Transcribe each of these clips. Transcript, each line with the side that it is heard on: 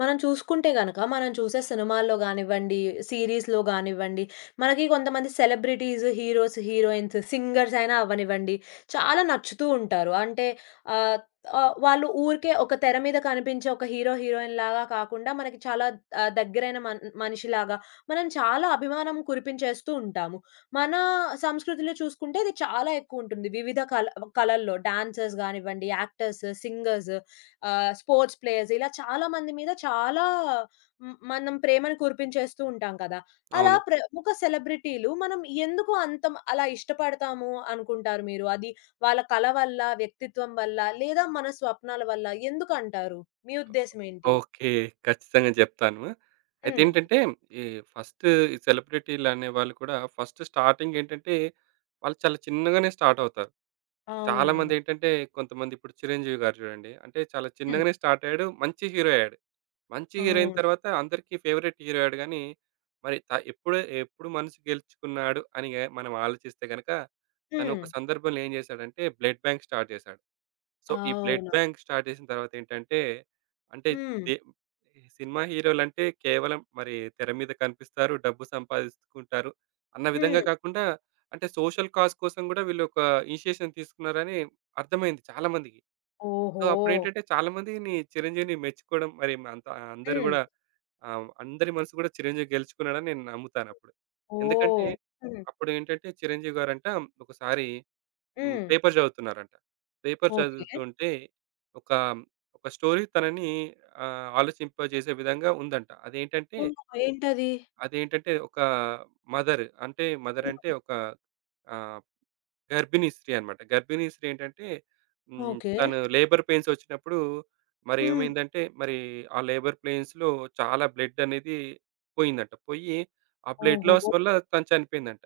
left: మనం చూసుకుంటే గనక, మనం చూసే సినిమాల్లో గానివ్వండి, సీరీస్‌లో గానివ్వండి, మనకి కొంతమంది సెలబ్రిటీస్, హీరోస్, హీరోయిన్స్, సింగర్స్ అయినా అవ్వనివ్వండి, చాలా నచ్చుతూ ఉంటారు. అంటే ఆహ్, ఆహ్, వాళ్ళు ఊరికే ఒక తెర మీద కనిపించే ఒక హీరో, హీరోయిన్ లాగా కాకుండా, మనకి చాలా దగ్గరైన మనిషిలాగా మనం చాలా అభిమానం కురిపించేస్తూ ఉంటాము. మన సంస్కృతిలో చూసుకుంటే, ఇది చాలా ఎక్కువుంటుంది. వివిధ కళల్లో డాన్సర్స్ గానివ్వండి, యాక్టర్స్, సింగర్స్, స్పోర్ట్స్ ప్లేయర్స్, ఇలా చాలా మంది మీద చాలా మనం ప్రేమను కురిపించేస్తూ ఉంటాం కదా! అలా
right: అవును.
left: ప్రముఖ సెలబ్రిటీలు మనం ఎందుకు అంత అలా ఇష్టపడతాము అనుకుంటారు మీరు? అది వాళ్ళ కళ వల్ల, వ్యక్తిత్వం వల్ల లేదా మన స్వప్నాల వల్ల ఎందుకంటారు? మీ ఉద్దేశ్యం ఏంటి?
right: ఓకే. ఖచ్చితంగా జెప్తాను. అయితే
left: హ్మ్.
right: ఏంటంటే, ఈ ఫస్ట్ ఈ సెలబ్రిటీలనే వాళ్ళు కూడా ఫస్ట్ స్టార్టింగ్ ఏంటంటే, వాళ్ళు చాలా చిన్నగానే స్టార్ట్ అవుతారు.
left: అవునవును.
right: చాలామందేంటంటే, కొంతమంది ఇప్పుడు 'చిరంజీవి' గారు జూడండి. అంటే చాలా
left: హ్మ్.
right: చిన్నగానే స్టార్ట్ అయ్యాడు. మంచి హీరో అయ్యాడు. మంచి హీరో అయిన
left: అవును.
right: తర్వాత అందరికీ ఫేవరెట్ హీరో అయ్యాడు గానీ, మరి త ఎప్పుడు ఎప్పుడు మనసు గెలుచుకున్నాడు అని మనం ఆలోచిస్తే గనక, తను
left: హ్మ్.
right: ఒక సందర్భంలో ఏం జేశాడంటే, బ్లడ్ బ్యాంక్ స్టార్ట్ జేశాడు. సో, ఈ బ్లడ్
left: అవును.
right: బ్యాంక్ స్టార్ట్ చేసిన తర్వాతేంటంటే, అంటే
left: హ్మ్.
right: దే సినిమా హీరోలంటే కేవలం మరి తెర మీద కనిపిస్తారు, డబ్బు సంపాదించుకుంటారు అన్న విధంగా
left: హ్మ్.
right: కాకుండా, అంటే సోషల్ కాజ్ కోసం గూడా వీళ్ళు ఒక ఇనిషియేషన్ తీసుకున్నారని అర్థమైంది చాలా మందికి. సో,
left: ఓహో!
right: అప్పుడేంటంటే చాలా మందిని చిరంజీవిని మెచ్చుకోవడం మరి అంత అందరూ
left: హ్మ్.
right: గూడా అందరి మనసు గూడా చిరంజీవి గెలుచుకున్నాడని నేను నమ్ముతానప్పుడు. ఎందుకంటే
left: ఓహ్! హ్మ్.
right: అప్పుడేంటంటే చిరంజీవి గారంట ఒకసారి
left: హ్మ్.
right: పేపర్ చదువుతున్నారంట. Paper
left: okay.
right: చదువుతుంటే ఒక, ఒక స్టోరీ తనని ఆలోచింపజేసే విధంగా ఉందంట. అదేంటంటే,
left: ఓహ్! ఏంటది?
right: అదేంటంటే ఒక మదర్ అంటే ఒక ఆహ్, గర్భిణీ స్త్రీ అన్నమాట. గర్భిణీ స్త్రీ ఏంటంటే
left: ఓకే.
right: తను లేబర్ పెయిన్స్ వచ్చినప్పుడు మరి
left: హ్మ్.
right: ఏమైందంటే మరి ఆ లేబర్ పెయిన్స్‌లో చాలా బ్లడ్ అనేది పోయిందంట. పోయి ఆ బ్లడ్ లాస్
left: ఓహో!
right: వల్ల తను చనిపోయిందంట.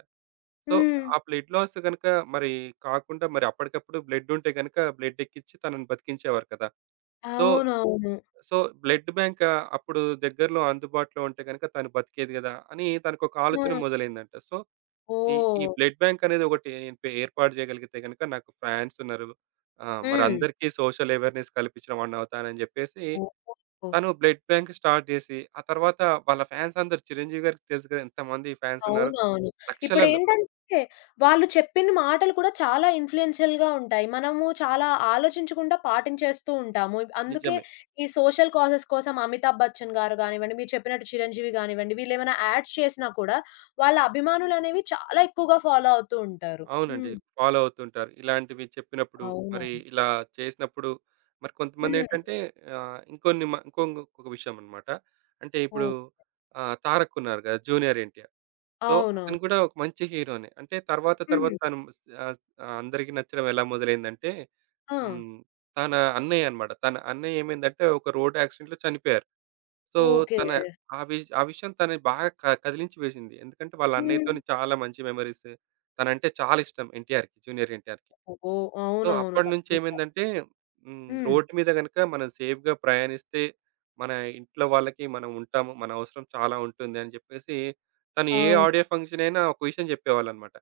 right: సో,
left: హ్మ్.
right: ఆ బ్లడ్ లాస్ గనక మరి కాకుండా మరి అప్పటికప్పుడు బ్లడ్ ఉంటే గనక బ్లడ్ ఎక్కిచ్చి తనని బతికించేవారు కదా! సో,
left: అవునవును.
right: సో బ్లడ్ బ్యాంక్ అప్పుడు దగ్గరలో అందుబాటులో ఉంటే గనక తను బతికేది గదా అని తనకొక ఆలోచన
left: ఆ!
right: మొదలైందంట. సో, ఈ ఈ
left: ఓహ్!
right: బ్లడ్ బ్యాంక్ అనేది ఒకటి ఏర్పాటు చేయగలిగితే గనక నాకు ఫ్రాన్స్ ఉన్నారు.
left: హ్మ్.
right: మరందరికీ సోషల్ అవేర్‌నెస్ కల్పించిన వాడినవుతానని జెప్పేసి
left: ఓహోహో!
right: తను బ్లడ్ బ్యాంక్ స్టార్ట్ జేసి, ఆ తర్వాత వాళ్ళ ఫ్యాన్స్ అందరూ చిరంజీవి గారికి తెలుసు గదా! ఎంతమంది ఫ్యాన్స్ ఉన్నారో
left: అవునవును.
right: లక్షలలో.
left: ఇప్పుడేంటంటే, వాళ్ళు చెప్పిన మాటలు కూడా చాలా ఇన్‌ఫ్లూయెన్షియల్‌గా ఉంటాయి. మనము చాలా ఆలోచించకుండా పాటించేస్తూ ఉంటాము. అందుకే
right: నిజమే.
left: ఈ సోషల్ కాజెస్ కోసం అమితాబ్ బచ్చన్ గారు గానివ్వండి, మీరు చెప్పినట్టు చిరంజీవి గానివ్వండి, వీళ్ళేమైనా యాడ్స్ చేసినా కూడా వాళ్ళ అభిమానులనేవి చాలా ఎక్కువగా ఫాలో అవుతూ ఉంటారు.
right: అవునండి.
left: హ్మ్.
right: ఫాలో అవుతుంటారు. ఇలాంటివి చెప్పినప్పుడు, మరి
left: అవునవును.
right: ఇలా చేసినప్పుడు మరి
left: హ్మ్.
right: కొంతమందేంటంటే ఆహ్, ఇంకొన్ని మ ఇంకొ ఇంకొక విషయం అన్నమాట. అంటే ఇప్పుడు
left: ఓహ్!
right: 'తారక్' ఉన్నారు గదా! జూనియర్ ఎన్‌టిఆర్. సో, అతను
left: అవునవును.
right: కూడా ఒక మంచి హీరోనే. అంటే తర్వాత తర్వాత
left: హ్మ్.
right: అందరికి నచ్చడం ఎలా మొదలైందంటే
left: ఆ!
right: హ్మ్. తన అన్నయ్య అన్నమాట. తన అన్నయ్య ఏమైందంటే ఒక రోడ్ యాక్సిడెంట్‌లో చనిపోయారు. So,
left: okay.
right: తన ఆ విషయం తనని బాగా కదిలించి వేసింది. ఎందుకంటే, వాళ్ళ
left: హ్మ్.
right: అన్నయ్యతోని చాలా మంచి మెమోరీస్. తనంటే చాలా ఇష్టం ఎన్టీఆర్‌కి, జూనియర్ ఎన్టీఆర్‌కి.
left: ఓహో!
right: సో,
left: అవునవును.
right: అప్పటినుంచి
left: తప్పకుండా.
right: ఏమైందంటే
left: హ్మ్.
right: రోడ్డు మీద గనుక మనం సేఫ్‌గా ప్రయాణిస్తే, మన ఇంట్లో వాళ్ళకి మనం ఉంటాము. మన అవసరం చాలా ఉంటుంది అని చెప్పేసి, తను ఏ
left: అవును.
right: ఆడియో ఫంక్షన్ అయినా ఒక విషయం చెప్పేవాళ్ళన్నమాట.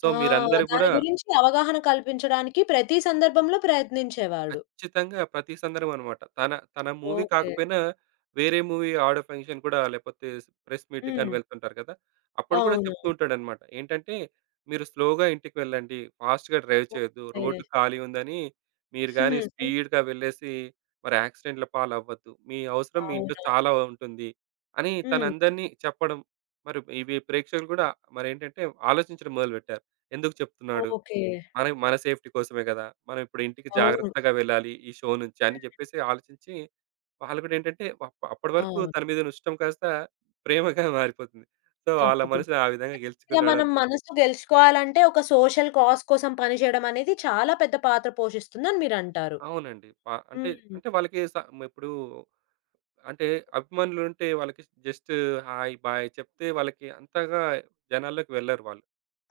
right: సో,
left: ఆ!
right: మీరందరూ
left: దాని
right: గూడా
left: గురించి అవగాహన కల్పించడానికి ప్రతి సందర్భంలో ప్రయత్నించేవాడు.
right: ఖచ్చితంగా ప్రతి సందర్భం అనమాట. తన తన మూవీ
left: ఓకే.
right: కాకపోయినా వేరే మూవీ ఆడియో ఫంక్షన్ కూడా లేకపోతే ప్రెస్ మీట్‌కి గాని
left: హ్మ్.
right: వెళ్తుంటారు కదా! అప్పుడు కూడా
left: అవును.
right: చెప్తూ ఉంటాడనమాట. ఏంటంటే, "మీరు స్లోగా ఇంటికి వెళ్ళండి. ఫాస్ట్‌గా డ్రైవ్ చేయొద్దు.
left: ఓకే.
right: రోడ్డు ఖాళీ ఉందని మీరు
left: హ్మ్.
right: గాని
left: హ్మ్.
right: స్పీడ్‌గా వెళ్ళేసి మరి యాక్సిడెంట్‌ల పాలవ్వద్దు. మీ అవసరం మీ ఇంట్లో
left: అవునా!
right: చాలా ఉంటుంది" అని
left: హ్మ్.
right: తనందరిని చెప్పడం. మరి ఇవి ప్రేక్షకులు కూడా మరేంటంటే ఆలోచించడం మొదలుపెట్టారు. ఎందుకు చెప్తున్నాడు?
left: ఓకే.
right: మనం మన సేఫ్టీ కోసమే కదా! మనం ఇప్పుడు ఇంటికి
left: అవును.
right: జాగ్రత్తగా వెళ్ళాలి ఈ షో నుంచి అని చెప్పేసి ఆలోచించి, వాళ్ళు కూడా ఏంటంటే అప్పటి వరకు
left: అవును.
right: తన మీద ఉన్న ఇష్టం కాస్త ప్రేమగా మారిపోతుంది. సో, వాళ్ళ
left: తప్పకుండా.
right: మనసుని ఆ విధంగా
left: ఇలా మనం
right: గెలుచుకున్నాడని
left: మనసు గెలుచుకోవాలంటే ఒక సోషల్ కాజ్ కోసం పనిచేయడం అనేది చాలా పెద్ద పాత్ర పోషిస్తుందని మీరంటారు.
right: అవునండి. అంటే,
left: హ్మ్.
right: అంటే వాళ్ళకి ఇప్పుడు అంటే అభిమానులుంటే వాళ్ళకి జస్ట్ హాయ్, బాయ్ చెప్తే వాళ్ళకి అంతగా జనాల్లోకి వెళ్లరు వాళ్ళు.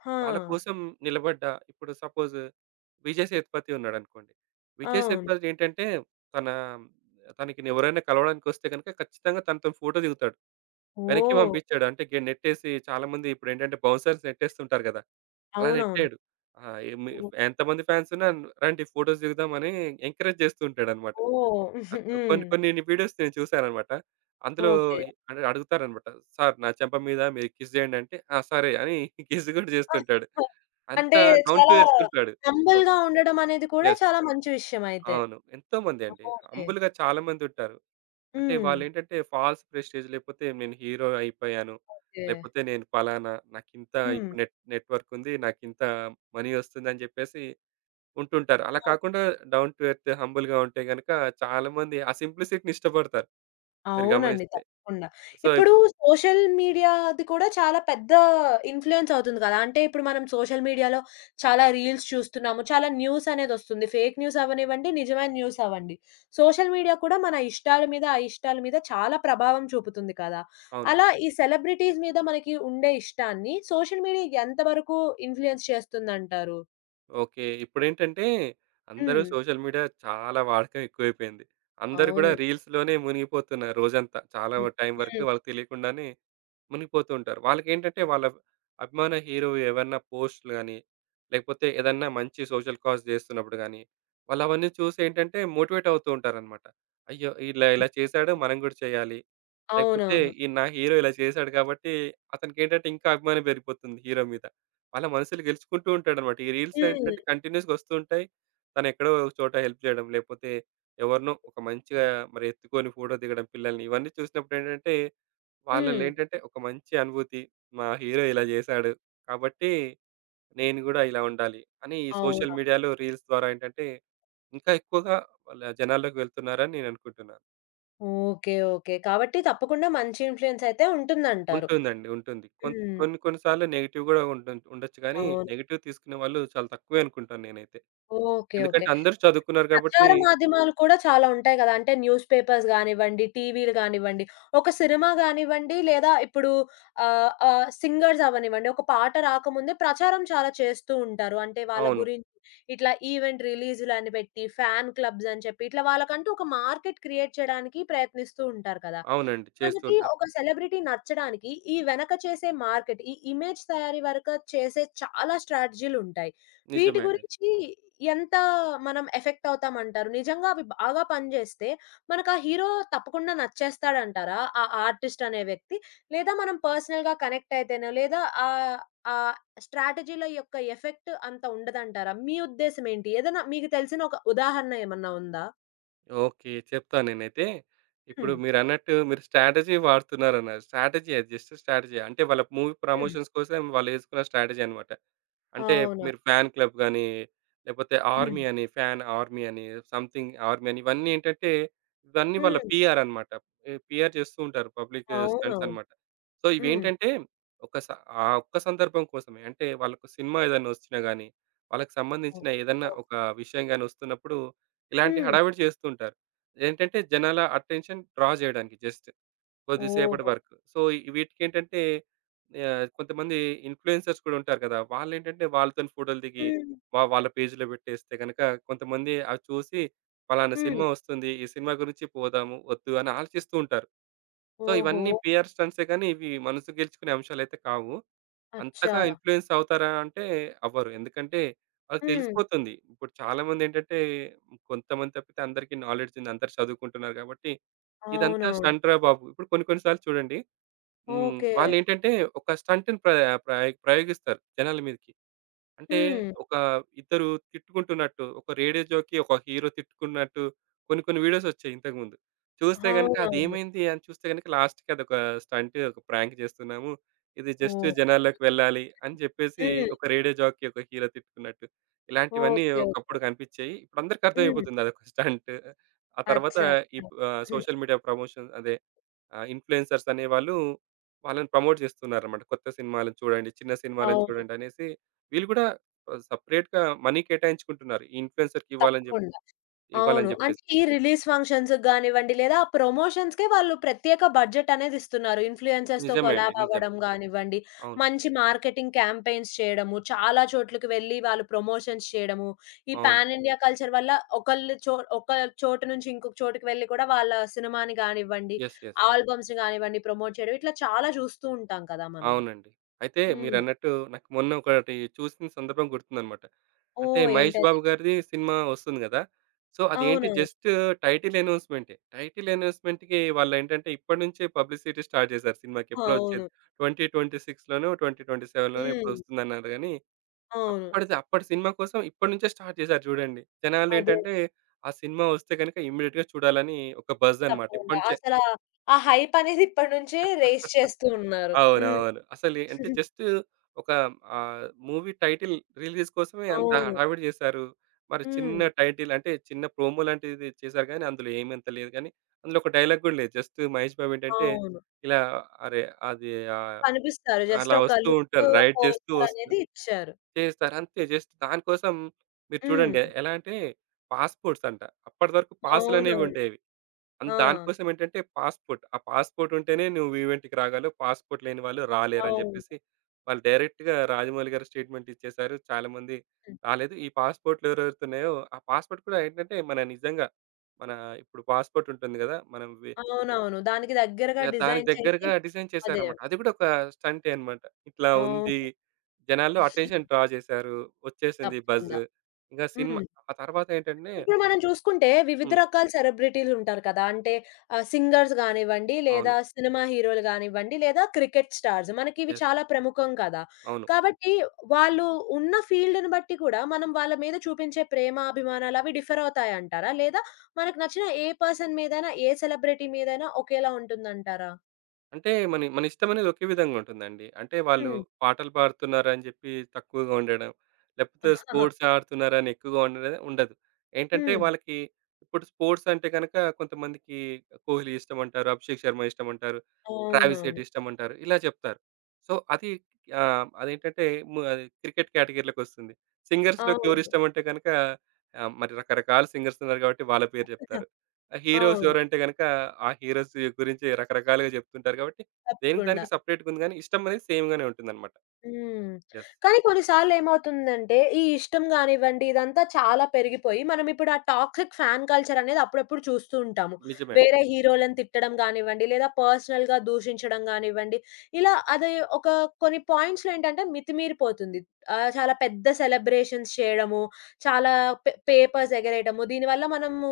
left: ఆ!
right: వాళ్ళ కోసం నిలబడ్డ ఇప్పుడు సపోజ్ విజయ్ సేతుపతి ఉన్నాడనుకోండి. విజయ్
left: అవును.
right: సేతుపతి ఏంటంటే తన తనకిని ఎవరైనా కలవడానికొస్తే గనుక ఖచ్చితంగా తనతోని ఫోటో దిగుతాడు. వెనక్కి
left: ఓహ్!
right: పంపించడు. అంటే నెట్టేసి చాలామంది ఇప్పుడేంటంటే బౌన్సర్స్ నెట్టేస్తుంటారు గదా! అలా
left: అవునవును.
right: నెట్టాడు. ఆ! ఏమి ఎంతమంది ఫ్యాన్స్ ఉన్నా రండి ఫోటోస్ దిగుదాం అని ఎంకరేజ్ చేస్తూ ఉంటాడన్నమాట.
left: ఓహ్!
right: అ కొన్ని
left: హ్మ్.
right: కొన్ని వీడియోస్ నేను చూసానన్నమాట. అందులో
left: ఓకే.
right: అడుగుతారన్నమాట. సార్ నా చెంప మీద మీరు కిస్ చేయండి అంటే, ఆ! సరే అని కిస్ గూడా
left: ఆ!
right: చేస్తుంటాడు.
left: ఆ! అంటే
right: అంతా డౌన్ టు
left: చాలా
right: ఎర్త్ ఉంటాడు. సో
left: హంబుల్‌గా ఉండడం అనేది కూడా
right: యెస్.
left: చాలా మంచి విషయం అయితే.
right: అవును. ఎంతోమంది అండి.
left: ఓకే.
right: హంబుల్‌గా చాలామందుంటారు. అంటే
left: హ్మ్.
right: వాళ్ళేంటంటే ఫాల్స్ ప్రెస్టీజ్ లేపోతే నేను హీరో అయిపోయాను.
left: ఓకే.
right: లేపోతే నేను పలానా నాకింత
left: హ్మ్.
right: ఇప్పుడు నెట్‌వర్క్ ఉంది. నాకింత మనీ ఒస్తుందని జెప్పేసి ఉంటుంటారు.
left: ఆ!
right: అలా కాకుండా డౌన్ టు ఎర్త్ హంబుల్‌గా ఉంటే గనక చాలామంది ఆ సింప్లిసిటీని ఇష్టపడతారు. మీరు
left: అవునండి.
right: గమనిస్తే.
left: తప్పకుండా.
right: సో ఇప్
left: ఇప్పుడు సోషల్ మీడియా అది కూడా చాలా పెద్ద ఇన్‌ఫ్లూయెన్స్ అవుతుంది కదా! అంటే ఇప్పుడు మనం సోషల్ మీడియాలో చాలా రీల్స్ చూస్తున్నాము. చాలా న్యూస్ అనేదొస్తుంది. ఫేక్ న్యూస్ అవ్వనివ్వండి, నిజమైన న్యూస్ అవ్వండి. సోషల్ మీడియా కూడా మన ఇష్టాల మీద, అయిష్టాల మీద చాలా ప్రభావం చూపుతుంది కదా!
right: అవును.
left: అలా ఈ సెలబ్రిటీస్ మీద మనకి ఉండే ఇష్టాన్ని సోషల్ మీడియా ఎంతవరకు ఇన్‌ఫ్లూయెన్స్ చేస్తుందంటారు?
right: ఓకే. ఇప్పుడేంటంటే అందరూ
left: హ్మ్.
right: సోషల్ మీడియా చాలా వాడకం ఎక్కువైపోయింది. అందరూ గూడా
left: అవునండి.
right: రీల్స్‌లోనే మునిగిపోతున్నారు రోజంతా. చాలా
left: హ్మ్.
right: టైం వరకు
left: హ్మ్.
right: వాళ్ళకి తెలియకుండానే మునిగిపోతూ ఉంటారు. వాళ్ళకేంటంటే వాళ్ళ అభిమాన హీరో ఏవన్నా పోస్ట్‌లు గాని, లేకపోతే ఏదన్నా మంచి సోషల్ కాజ్ చేస్తున్నప్పుడు గాని, వాళ్ళవన్నీ చూసి ఏంటంటే మోటివేట్ అవుతూ ఉంటారనమాట. అయ్యో! ఇలా ఇలా చేశాడు మనం గూడా చేయాలి. లేకపోతే
left: అవునవును.
right: ఈ నా హీరో ఇలా చేశాడు కాబట్టి అతనికేంటంటే ఇంకా అభిమానం పెరిగిపోతుంది హీరో మీద. అలా మనసులు గెలుచుకుంటూ ఉంటాడనమాట. ఈ రీల్స్
left: హ్మ్.
right: ఏంటంటే కంటిన్యూస్‌గా వస్తూ ఉంటాయి. తనెక్కడో ఒక చోట హెల్ప్ చేయడం, లేపోతే ఎవరినో ఒక మంచిగా మరి ఎత్తుకొని ఫోటో దిగడం పిల్లల్ని. ఇవన్నీ చూసినప్పుడేంటంటే వాళ్ళలో
left: హ్మ్.
right: ఏంటంటే ఒక మంచి అనుభూతి. మా హీరో ఇలా చేశాడు. కాబట్టి నేను గూడా ఇలా ఉండాలి అని ఈ
left: అవును.
right: సోషల్ మీడియాలో రీల్స్ ద్వారా ఏంటంటే ఇంకా ఎక్కువగా వాళ్ళ జనాల్లోకి వెళ్తున్నారని నేననుకుంటున్నాను.
left: ఓకే. ఓకే. కాబట్టి తప్పకుండా మంచి ఇన్‌ఫ్లూయెన్స్ అయితే ఉంటుందంటారు.
right: ఉంటుందండి. ఉంటుంది. కొన్
left: హ్మ్.
right: కొన్ని కొన్ని సార్లు నెగెటివ్ గూడా ఉండొచ్చు గానీ,
left: అవును.
right: నెగెటివ్ తీసుకునే వాళ్ళు చాలా తక్కువే అనుకుంటాను నేనైతే.
left: ఓకే. ఓకే.
right: ఎందుకంటే అందరూ చదువుకున్నారు గాబట్టి
left: ప్రచార మాధ్యమాలు కూడా చాలా ఉంటాయి గదా! అంటే న్యూస్ పేపర్స్ గానివ్వండి, టీవీలు గానివ్వండి, ఒక సినిమా గానివ్వండి లేదా ఇప్పుడు ఆహ్, ఆహ్, సింగర్స్ అవ్వనివ్వండి, ఒక పాట రాకముందే ప్రచారం చాలా చేస్తూ ఉంటారు. అంటే వాళ్ళ
right: అవును.
left: గురించి ఇట్లా ఈవెంట్ రిలీజ్‌లని పెట్టి, ఫ్యాన్ క్లబ్స్ అని చెప్పి ఇట్లా వాళ్ళకంటూ ఒక మార్కెట్ క్రియేట్ చేయడానికి ప్రయత్నిస్తూ ఉంటారు కదా!
right: అవునండి. చేస్తూ
left: మనకి
right: ఉంటారు.
left: ఒక సెలబ్రిటీ నచ్చడానికి ఈ వెనక చేసే మార్కెట్, ఈ ఇమేజ్ తయారీ వరక చేసే చాలా స్ట్రాటజీలుంటాయి. వీటి
right: నిజమే అండి.
left: గురించి ఎంత మనం ఎఫెక్ట్ అవుతామంటారు? నిజంగా అవి బాగా పనిజేస్తే మనకా హీరో తప్పకుండా నచ్చేస్తాడంటారా? ఆ ఆర్టిస్ట్ అనే వ్యక్తి? లేదా మనం పర్సనల్‌గా కనెక్ట్ అయితేనో లేదా ఆ స్ట్రాటజీల యొక్క ఎఫెక్ట్ అంత ఉండదంటారా? మీ ఉద్దేశ్యం ఏంటి? ఏదైనా మీకు తెలిసిన ఒక ఉదాహరణ ఏమన్నా ఉందా?
right: ఓకే. చెప్తాను నేనైతే. ఇప్పుడు
left: హ్మ్.
right: మీరన్నట్టు మీరు స్ట్రాటజీ వాడుతున్నారన్నారు. స్ట్రాటజీ అది జస్ట్ స్ట్రాటజీయే. అంటే వాళ్ళ మూవీ
left: హ్మ్.
right: ప్రమోషన్స్ కోసం వాళ్ళేసుకున్న స్ట్రాటజీ అన్నమాట. అంటే
left: అవునా?
right: మీరు ఫ్యాన్ క్లబ్ గాని, లేపోతే
left: హ్మ్.
right: ఆర్మీ అని, ఫ్యాన్ ఆర్మీ అని, సంథింగ్ ఆర్మీ అని ఇవన్నీ ఏంటంటే, ఇవన్నీ వాళ్ళ
left: హ్మ్.
right: పీఆర్ అన్నమాట. ఈ పీఆర్ చేస్తూ ఉంటారు. పబ్లిక్ స్టంట్స్
left: అవునవును.
right: అన్నమాట. సో,
left: హ్మ్.
right: ఇవేంటంటే ఒక స ఆ ఒక్క సందర్భం కోసమే. అంటే వాళ్ళకు సినిమా ఏదైనా ఒచ్చినా గాని, వాళ్ళకి
left: ఓహ్!
right: సంబంధించిన ఏదన్నా
left: ఓహ్!
right: ఒక విషయం గాని ఒస్తున్నప్పుడు ఇలాంటి
left: హ్మ్.
right: హడావిడి చేస్తూ ఉంటారు. ఏంటంటే జనాల అటెన్షన్ డ్రా జేయడానికి జస్ట్ కొద్దిసేపటి
left: ఓహో!
right: వరకు. సో, వీటికేంటంటే కొంతమంది ఇన్‌ఫ్లుయెన్సర్స్ కూడా ఉంటారు కదా! వాళ్ళేంటంటే వాళ్ళతోని ఫోటోలు దిగి
left: హ్మ్.
right: వాళ్ళ పేజ్‌లో పెట్టేస్తే గనక కొంతమంది అవి చూసి పలానా
left: హ్మ్.
right: సినిమా వస్తుంది. ఈ సినిమా గురించి పోదాము, వద్దు అని ఆలోచిస్తూ ఉంటారు. సో,
left: ఓహో!
right: ఇవన్నీ పీఆర్ స్టంట్సే గాని ఇవి మనసు గెలుచుకునే అంశాలైతే కావు.
left: అచ్చా!
right: అంతగా ఇన్‌ఫ్లుయెన్స్ అవుతారా అంటే అవ్వరు. ఎందుకంటే వాళ్ళకి
left: హ్మ్.
right: తెలిసిపోతుంది. ఇప్పుడు చాలామంది ఏంటంటే కొంతమంది తప్పితే అందరికీ నాలెడ్జ్ ఉంది. అందరూ చదువుకుంటున్నారు కాబట్టి ఇదంతా
left: అవునవును.
right: స్టంట్‌రా బాబు! ఇప్పుడు కొన్ని కొన్ని సార్లు చూడండి
left: ఓకే.
right: వాళ్ళేంటంటే ఒక స్టంట్‌ని ప్రయోగిస్తారు జనాల మీదకి. అంటే
left: హ్మ్.
right: ఒక ఇద్దరు తిట్టుకుంటున్నట్టు, ఒక రేడియో జోకీ, ఒక హీరో తిట్టుకున్నట్టు కొన్ని కొన్ని వీడియోసొచ్చాయి ఇంతకుముందు. చూస్తే గనుక
left: అవునవును.
right: అదేమైంది అని చూస్తే గనుక లాస్ట్‌కి అదొక స్టంట్, ఒక ప్రాంక్ జేస్తున్నాము. ఇది జస్ట్
left: ఓహ్!
right: జనాల్లోకి వెళ్ళాలి అని జెప్పేసి
left: హ్మ్.
right: ఒక రేడియో జాకీ, ఒక హీరో తిట్టుకున్నట్టు. ఇలాంటివన్నీ
left: ఓకే. ఓకే.
right: ఒకప్పుడు కనిపిచ్చాయి. ఇప్పుడందరికీ
left: హ్మ్.
right: అర్థమైపోతుంది అదొక స్టంట్. ఆ తర్వాత
left: అచ్చా! అచ్చా! హ్మ్.
right: సోషల్ మీడియా ప్రమోషన్ అదే ఇన్‌ఫ్లుయెన్సర్స్ అనేవాళ్ళు వాళ్ళని ప్రమోట్ చేస్తున్నారన్నమాట. కొత్త సినిమాలను చూడండి, చిన్న సినిమాలను
left: అవును.
right: చూడండి అనేసి వీళ్ళు కూడా సెపరేట్‌గా మనీ కేటాయించుకుంటున్నారు. ఈ ఇన్‌ఫ్లుయెన్సర్‌కి
left: తప్పకుండా. అవును.
right: ఇవ్వాలని
left: అంటే
right: జెప్పేసి.
left: ఈ రిలీజ్ ఫంక్షన్స్‌కి గానివ్వండి, లేదా ఆ ప్రమోషన్స్‌కే వాళ్ళు ప్రత్యేక బడ్జెట్ అనేది ఇస్తున్నారు. ఇన్‌ఫ్లుయెన్సర్స్‌తో
right: నిజమే అండి.
left: కొలాబ్
right: నిజమే.
left: అవ్వడం గానివ్వండి,
right: అవును.
left: మంచి మార్కెటింగ్ క్యాంపెయిన్స్ చేయడము, చాలా చోట్లకి వెళ్లి వాళ్ళు ప్రమోషన్స్ చేయడము, ఈ
right: అవును.
left: పాన్ ఇండియా కల్చర్ వల్ల ఒకళ్ళు ఒక చోటు నుంచి ఇంకొక చోటుకి వెళ్లి కూడా వాళ్ళ సినిమాని గానివ్వండి,
right: యెస్. యెస్.
left: ఆల్బమ్స్‌ని గానివ్వండి ప్రమోట్ చేయడం, ఇట్లా చాలా చూస్తూ ఉంటాం కదా మనం.
right: అవునండి. అయితే
left: హ్మ్.
right: మీరన్నట్టు నాకు మొన్న ఒకటి చూసిన సందర్భం గుర్తుందనమాట. అంటే
left: ఓహ్!
right: 'మహేష్
left: ఏంటది?
right: బాబు' గారిది సినిమా వస్తుంది గదా! సో, అదేంటి
left: అవునవును.
right: జస్ట్ టైటిల్ అనౌన్స్‌మెంటే. టైటిల్ అనౌన్స్‌మెంట్‌కి వాళ్ళేంటంటే ఇప్పటి నుంచే పబ్లిసిటీ స్టార్ట్ చేశారు సినిమాకి. ఎప్పుడో వచ్చేది
left: అవును.
right: 2026లోనో, 2027లోనో ఎప్పుడో
left: హ్మ్.
right: వస్తుందన్నారు గానీ,
left: అవును.
right: అప్పటిది అప్పటి సినిమా కోసం ఇప్పటి నుంచే స్టార్ట్ చేశారు చూడండి.
left: అదే.
right: జనాలేంటంటే ఆ సినిమా వస్తే గనుక ఇమ్మీడియేట్‌గా చూడాలని ఒక బజ్ అనమాట.
left: తప్పకుండా.
right: ఇప్పటి నుంచే.
left: అసలా ఆ హైప్ అనేది ఇప్పటి నుంచే రైజ్ చేస్తూ ఉన్నారు. హ్మ్.
right: అవునవును. అసలే అంటే జస్ట్ ఒక మూవీ టైటిల్ రిలీజ్ కోసమే అంత
left: అవును.
right: హడావిడి చేశారు. మరి
left: హ్మ్.
right: చిన్న టైటిల్ అంటే చిన్న ప్రోమో లాంటిది చేశారు గానీ, అందులో ఏమి అంత లేదు గానీ, అందులో ఒక డైలాగ్ గూడా లేదు. జస్ట్ మహేష్ బాబు ఏంటంటే
left: అవును.
right: ఇలా అరే! అది ఆహ్,
left: కనిపిస్తారు. జస్ట్
right: అలా
left: ఒక
right: వస్తూ
left: లుక్
right: ఉంటారు. రైడ్ చేస్తూ
left: పోస్టర్
right: వస్తూ
left: అనేది ఇచ్చారు.
right: చేస్తారు. అంతే జస్ట్ దానికోసం మీరు
left: హ్మ్.
right: చూడండి ఎలా అంటే పాస్‌పోర్ట్స్ అంట. అప్పటివరకు పాస్‌లనేవి
left: అవునవును.
right: ఉండేవి.
left: ఆ!
right: దానికోసం ఏంటంటే పాస్‌పోర్ట్. ఆ పాస్‌పోర్ట్ ఉంటేనే నువ్వు ఈవెంట్‌కి రాగలవు. పాస్‌పోర్ట్ లేని వాళ్ళు రాలేరని
left: అవును.
right: జెప్పేసి, వాళ్ళు డైరెక్ట్‌గా రాజమౌళి గారు స్టేట్‌మెంట్ ఇచ్చేశారు. చాలామంది
left: హ్మ్.
right: రాలేదు. ఈ పాస్‌పోర్ట్‌లు ఎవరెవరితో ఉన్నాయో, ఆ పాస్‌పోర్ట్ కూడా ఏంటంటే, మన నిజంగా మన ఇప్పుడు పాస్‌పోర్ట్ ఉంటుంది గదా! మనం
left: అవునవును. దానికి దగ్గరగా
right: యాహ్! దానికి
left: డిజైన్ చేసి
right: దగ్గరగా డిజైన్
left: అదే.
right: చేశారన్నమాట. అది గూడా ఒక స్టంటే అన్నమాట. ఇట్లా
left: అవును.
right: ఉంది. జనాల్లో అటెన్షన్ డ్రా జేశారు. వచ్చేసింది బజ్.
left: తప్పకుండా.
right: ఇంగా
left: హ్మ్.
right: సినిమా ఆ తర్వాత ఏంటంటే
left: ఇప్పుడు మనం చూసుకుంటే వివిధ
right: హ్మ్.
left: రకాల సెలబ్రిటీలు ఉంటారు కదా! అంటే సింగర్స్ గానివ్వండి, లేదా
right: అవును.
left: సినిమా హీరోలు గానివ్వండి, లేదా క్రికెట్ స్టార్స్. మనకి ఇవి
right: యెస్.
left: చాలా ప్రముఖం కదా!
right: అవును.
left: కాబట్టి వాళ్ళు ఉన్న ఫీల్డ్‌ని బట్టి కూడా మనం వాళ్ళ మీద చూపించే ప్రేమ, అభిమానాలు అవి డిఫర్ అవుతాయంటారా? లేదా మనకు నచ్చిన ఏ పర్సన్ మీదైనా, ఏ సెలబ్రిటీ మీదైనా ఒకేలా ఉంటుందంటారా?
right: అంటే మన మన ఇష్టమనేది ఒకే విధంగా ఉంటుందండి. అంటే వాళ్ళు
left: హ్మ్.
right: పాటలు పాడుతున్నారని జెప్పి తక్కువగా ఉండడం, లేకపోతే
left: హ్మ్.
right: స్పోర్ట్స్ ఆడుతున్నారని ఎక్కువగా ఉండడం ఉండదు. ఏంటంటే వాళ్ళకి ఇప్పుడు స్పోర్ట్స్ అంటే గనక కొంతమందికి 'కోహ్లీ' ఇష్టమంటారు, 'అభిషేక్ శర్మ' ఇష్టమంటారు, 'ట్రావిస్
left: అవునవును.
right: హెడ్' ఇష్టమంటారు ఇలా చెప్తారు. సో, అది అదేంటంటే అది క్రికెట్ కేటగిరీలోకొస్తుంది. సింగర్స్‌లోకి
left: అవును.
right: ఎవరిష్టమంటే గనక మరి రకరకాల సింగర్స్ ఉన్నారు గాబట్టి వాళ్ళ పేరు జెప్తారు. ఆ హీరోస్
left: అవును.
right: ఎవరంటే గనక ఆ హీరోస్ గురించి రకరకాలుగా చెప్తుంటారు కాబట్టి దేనికి
left: తప్పకుండా.
right: దానికి సెపరేట్‌గా ఉంది గానీ ఇష్టం అనేది సేమ్ గానే ఉంటుందన్నమాట.
left: హ్మ్.
right: యెస్.
left: కానీ కొన్ని సార్లేమవుతుందంటే, ఈ ఇష్టం గానివ్వండి, ఇదంతా చాలా పెరిగిపోయి, మనమిప్పుడు ఆ టాక్సిక్ ఫ్యాన్ కల్చరనేది అప్పుడప్పుడు చూస్తూ ఉంటాము.
right: నిజమే అండి.
left: వేరే హీరోలను తిట్టడం గానివ్వండి, లేదా పర్సనల్‌గా దూషించడం గానివ్వండి, ఇలా అది ఒక కొన్ని పాయింట్స్‌లో ఏంటంటే మితిమీరిపోతుంది. చాలా పెద్ద సెలబ్రేషన్స్ చేయడము, చాలా పేపర్స్ ఎగరేయడము, దీనివల్ల మనము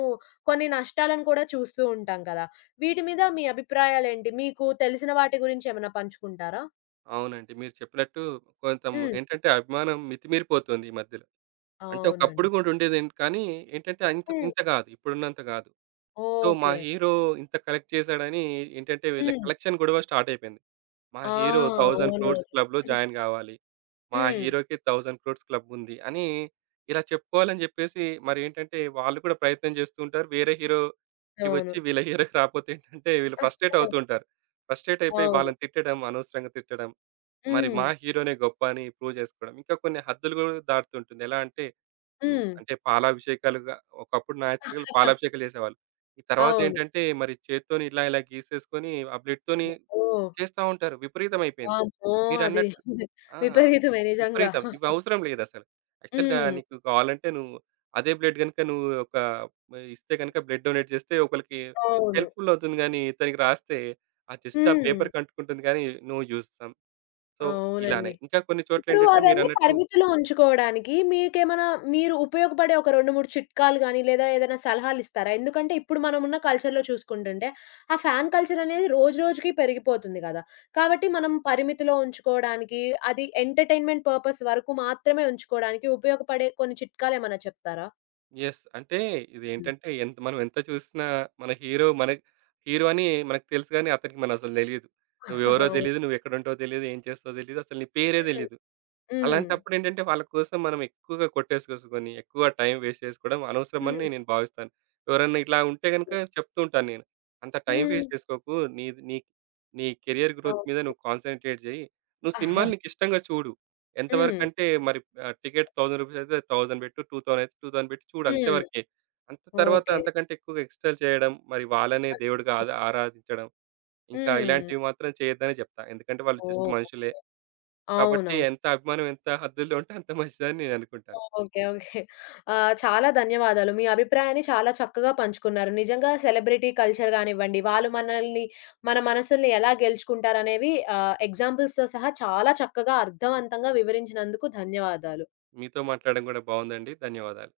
left: కొన్ని నష్టాలను కూడా చూస్తూ ఉంటాం కదా! వీటి మీద మీ అభిప్రాయాలేంటి? మీకు తెలిసిన వాటి గురించి ఏమైనా పంచుకుంటారా?
right: అవునండి. మీరు చెప్పినట్టు కొంత
left: హ్మ్.
right: ఏంటంటే అభిమానం మితిమీరిపోతుంది ఈ మధ్యలో. అంటే ఒకప్పుడు
left: అవునండి.
right: కూడా ఉండేది ఏంటి, కానీ ఏంటంటే ఇంత
left: హ్మ్.
right: ఇంత కాదు. ఇప్పుడున్నంత కాదు. సో, మా
left: ఓకే.
right: హీరో ఇంత కలెక్ట్ చేశాడని ఏంటంటే వీళ్ళ
left: హ్మ్.
right: కలెక్షన్ గొడవ స్టార్ట్ అయిపోయింది. మా
left: ఆ!
right: హీరో 1000
left: అవునవును.
right: క్రోర్స్ క్లబ్‌లో జాయిన్ గావాలి. మా
left: హ్మ్.
right: హీరోకి 1000 క్రోర్స్ క్లబ్ ఉంది అని ఇలా చెప్పుకోవాలని జెప్పేసి మరేంటంటే వాళ్ళు కూడా ప్రయత్నం చేస్తూ ఉంటారు. వేరే హీరోకి
left: అవును.
right: వచ్చి వీళ్ళ హీరోకి రాపోతే ఏంటంటే వీళ్ళు ఫ్రస్ట్రేట్ అవుతూ ఉంటారు. ఫ్రస్ట్రేట్ అయిపోయి
left: అవును.
right: వాళ్ళని తిట్టడం, అనవసరంగా తిట్టడం మరి
left: హ్మ్.
right: మా హీరోనే గొప్ప అని ప్రూవ్ చేసుకోవడం. ఇంకా కొన్ని హద్దులు గూడా దాటుతుంటుంది. ఎలా అంటే హ్మ్.
left: హ్మ్.
right: అంటే పాలాభిషేకాలుగా ఒకప్పుడు న్యాచురల్ పాలాభిషేకాలు చేసేవాళ్ళు. ఈ
left: అవును.
right: తర్వాతేంటంటే మరి చేత్తోని ఇలా ఇలా గీసేసుకొని ఆ బ్లడ్‌తోని
left: ఓహ్!
right: చేస్తా ఉంటారు. విపరీతమైపోయింది.
left: వామ్మో! అది
right: మీరన్నట్టు ఆ!
left: విపరీతమే నిజంగా.
right: విపరీతం. ఇవి అవసరం లేదసలు. యాక్చువల్‌గా
left: హ్మ్.
right: నీకు కావాలంటే నువ్వు అదే బ్లడ్ గనుక నువ్వు మరి ఇస్తే గనుక బ్లడ్ డొనేట్ చేస్తే ఒకళ్ళకి
left: అవును.
right: హెల్ప్‌ఫుల్ అవుతుంది గానీ, ఇతనికి రాస్తే ఆ జస్ట్ ఆ
left: హ్మ్.
right: పేపర్‌కి అంటుకుంటుంది గానీ, నో యూజ్. సో,
left: అవునండి.
right: ఇలానే. ఇంకా కొన్ని
left: ఇప్పుడు
right: చోట్లేంటంటే
left: అవన్నీ
right: మీరన్నట్టు
left: పరిమితిలో ఉంచుకోవడానికి మీకేమైనా మీరు ఉపయోగపడే ఒక 2, 3 చిట్కాలు గాని, లేదా ఏదైనా సలహాలిస్తారా? ఎందుకంటే ఇప్పుడు మనమున్న కల్చర్‌లో చూసుకుంటుంటే, ఆ ఫ్యాన్ కల్చర్ అనేది రోజు రోజుకి పెరిగిపోతుంది గదా! కాబట్టి మనం పరిమితిలో ఉంచుకోవడానికి, అది ఎంటర్‌టైన్‌మెంట్ పర్పస్ వరకు మాత్రమే ఉంచుకోవడానికి ఉపయోగపడే కొన్ని చిట్కాలేమైనా చెప్తారా?
right: యెస్. అంటే
left: హ్మ్.
right: ఇదేంటంటే ఎంత మనం ఎంత చూసినా మన హీరో అని మనకు తెలుసు గానీ అతనికి మనసలు తెలీదు. నువ్వెవరో
left: అవును.
right: తెలీదు, నువ్వెక్కడుంటావో తెలీదు, ఏం చేస్తావో తెలీదు, అసలు నీ పేరే తెలీదు.
left: హ్మ్.
right: అలాంటప్పుడు ఏంటంటే వాళ్ళ కోసం మనం ఎక్కువగా కొట్టేసుకొని, ఎక్కువ టైం వేస్ట్ చేసుకోవడం
left: హ్మ్.
right: అనవసరమని నేను భావిస్తాను. ఎవరన్నా ఇట్లా ఉంటే గనుక
left: హ్మ్.
right: చెప్తూ ఉంటాను నేను. "అంత టైం
left: హ్మ్.
right: వేస్ట్ చేసుకోకు. నీది నీ నీ కెరియర్ గ్రోత్
left: అవును.
right: మీద నువ్వు కాన్సంట్రేట్ చెయ్యి. నువ్వు సినిమాలు నీకిష్టంగా చూడు.
left: హ్మ్.
right: ఎంతవరకంటే మరి టికెట్ రూ. 1000 అయితే 1000 పెట్టు. 2000 అయితే 2000 పెట్టి చూడు అంతే
left: హ్మ్.
right: వరకే. అంత తర్వాత
left: ఓకే.
right: అంతకంటే ఎక్కువగా ఎక్స్‌ట్రాలు చేయడం, మరి వాళ్ళనే దేవుడిగా ఆరాధించడం, ఇంకా
left: హ్మ్.
right: ఇలాంటివి మాత్రం చేయొద్దనే" చెప్తా. ఎందుకంటే వాళ్ళు జస్ట్
left: ఓహ్!
right: మనుషులే. కాబట్టి
left: అవునవును.
right: ఎంత అభిమానం ఎంత హద్దుల్లో ఉంటే అంత మంచిదని నేను అనుకుంటాను.
left: ఓకే. ఓకే. చాలా ధన్యవాదాలు. మీ అభిప్రాయాన్ని చాలా చక్కగా పంచుకున్నారు. నిజంగా సెలబ్రిటీ కల్చర్ గానివ్వండి, వాళ్ళు మనల్ని మన మనసుల్ని ఎలా గెలుచుకుంటారనేవి ఎగ్జాంపుల్స్‌తో సహా చాలా చక్కగా అర్థవంతంగా వివరించినందుకు ధన్యవాదాలు.
right: మీతో మాట్లాడడం కూడా బాగుందండి. ధన్యవాదాలు.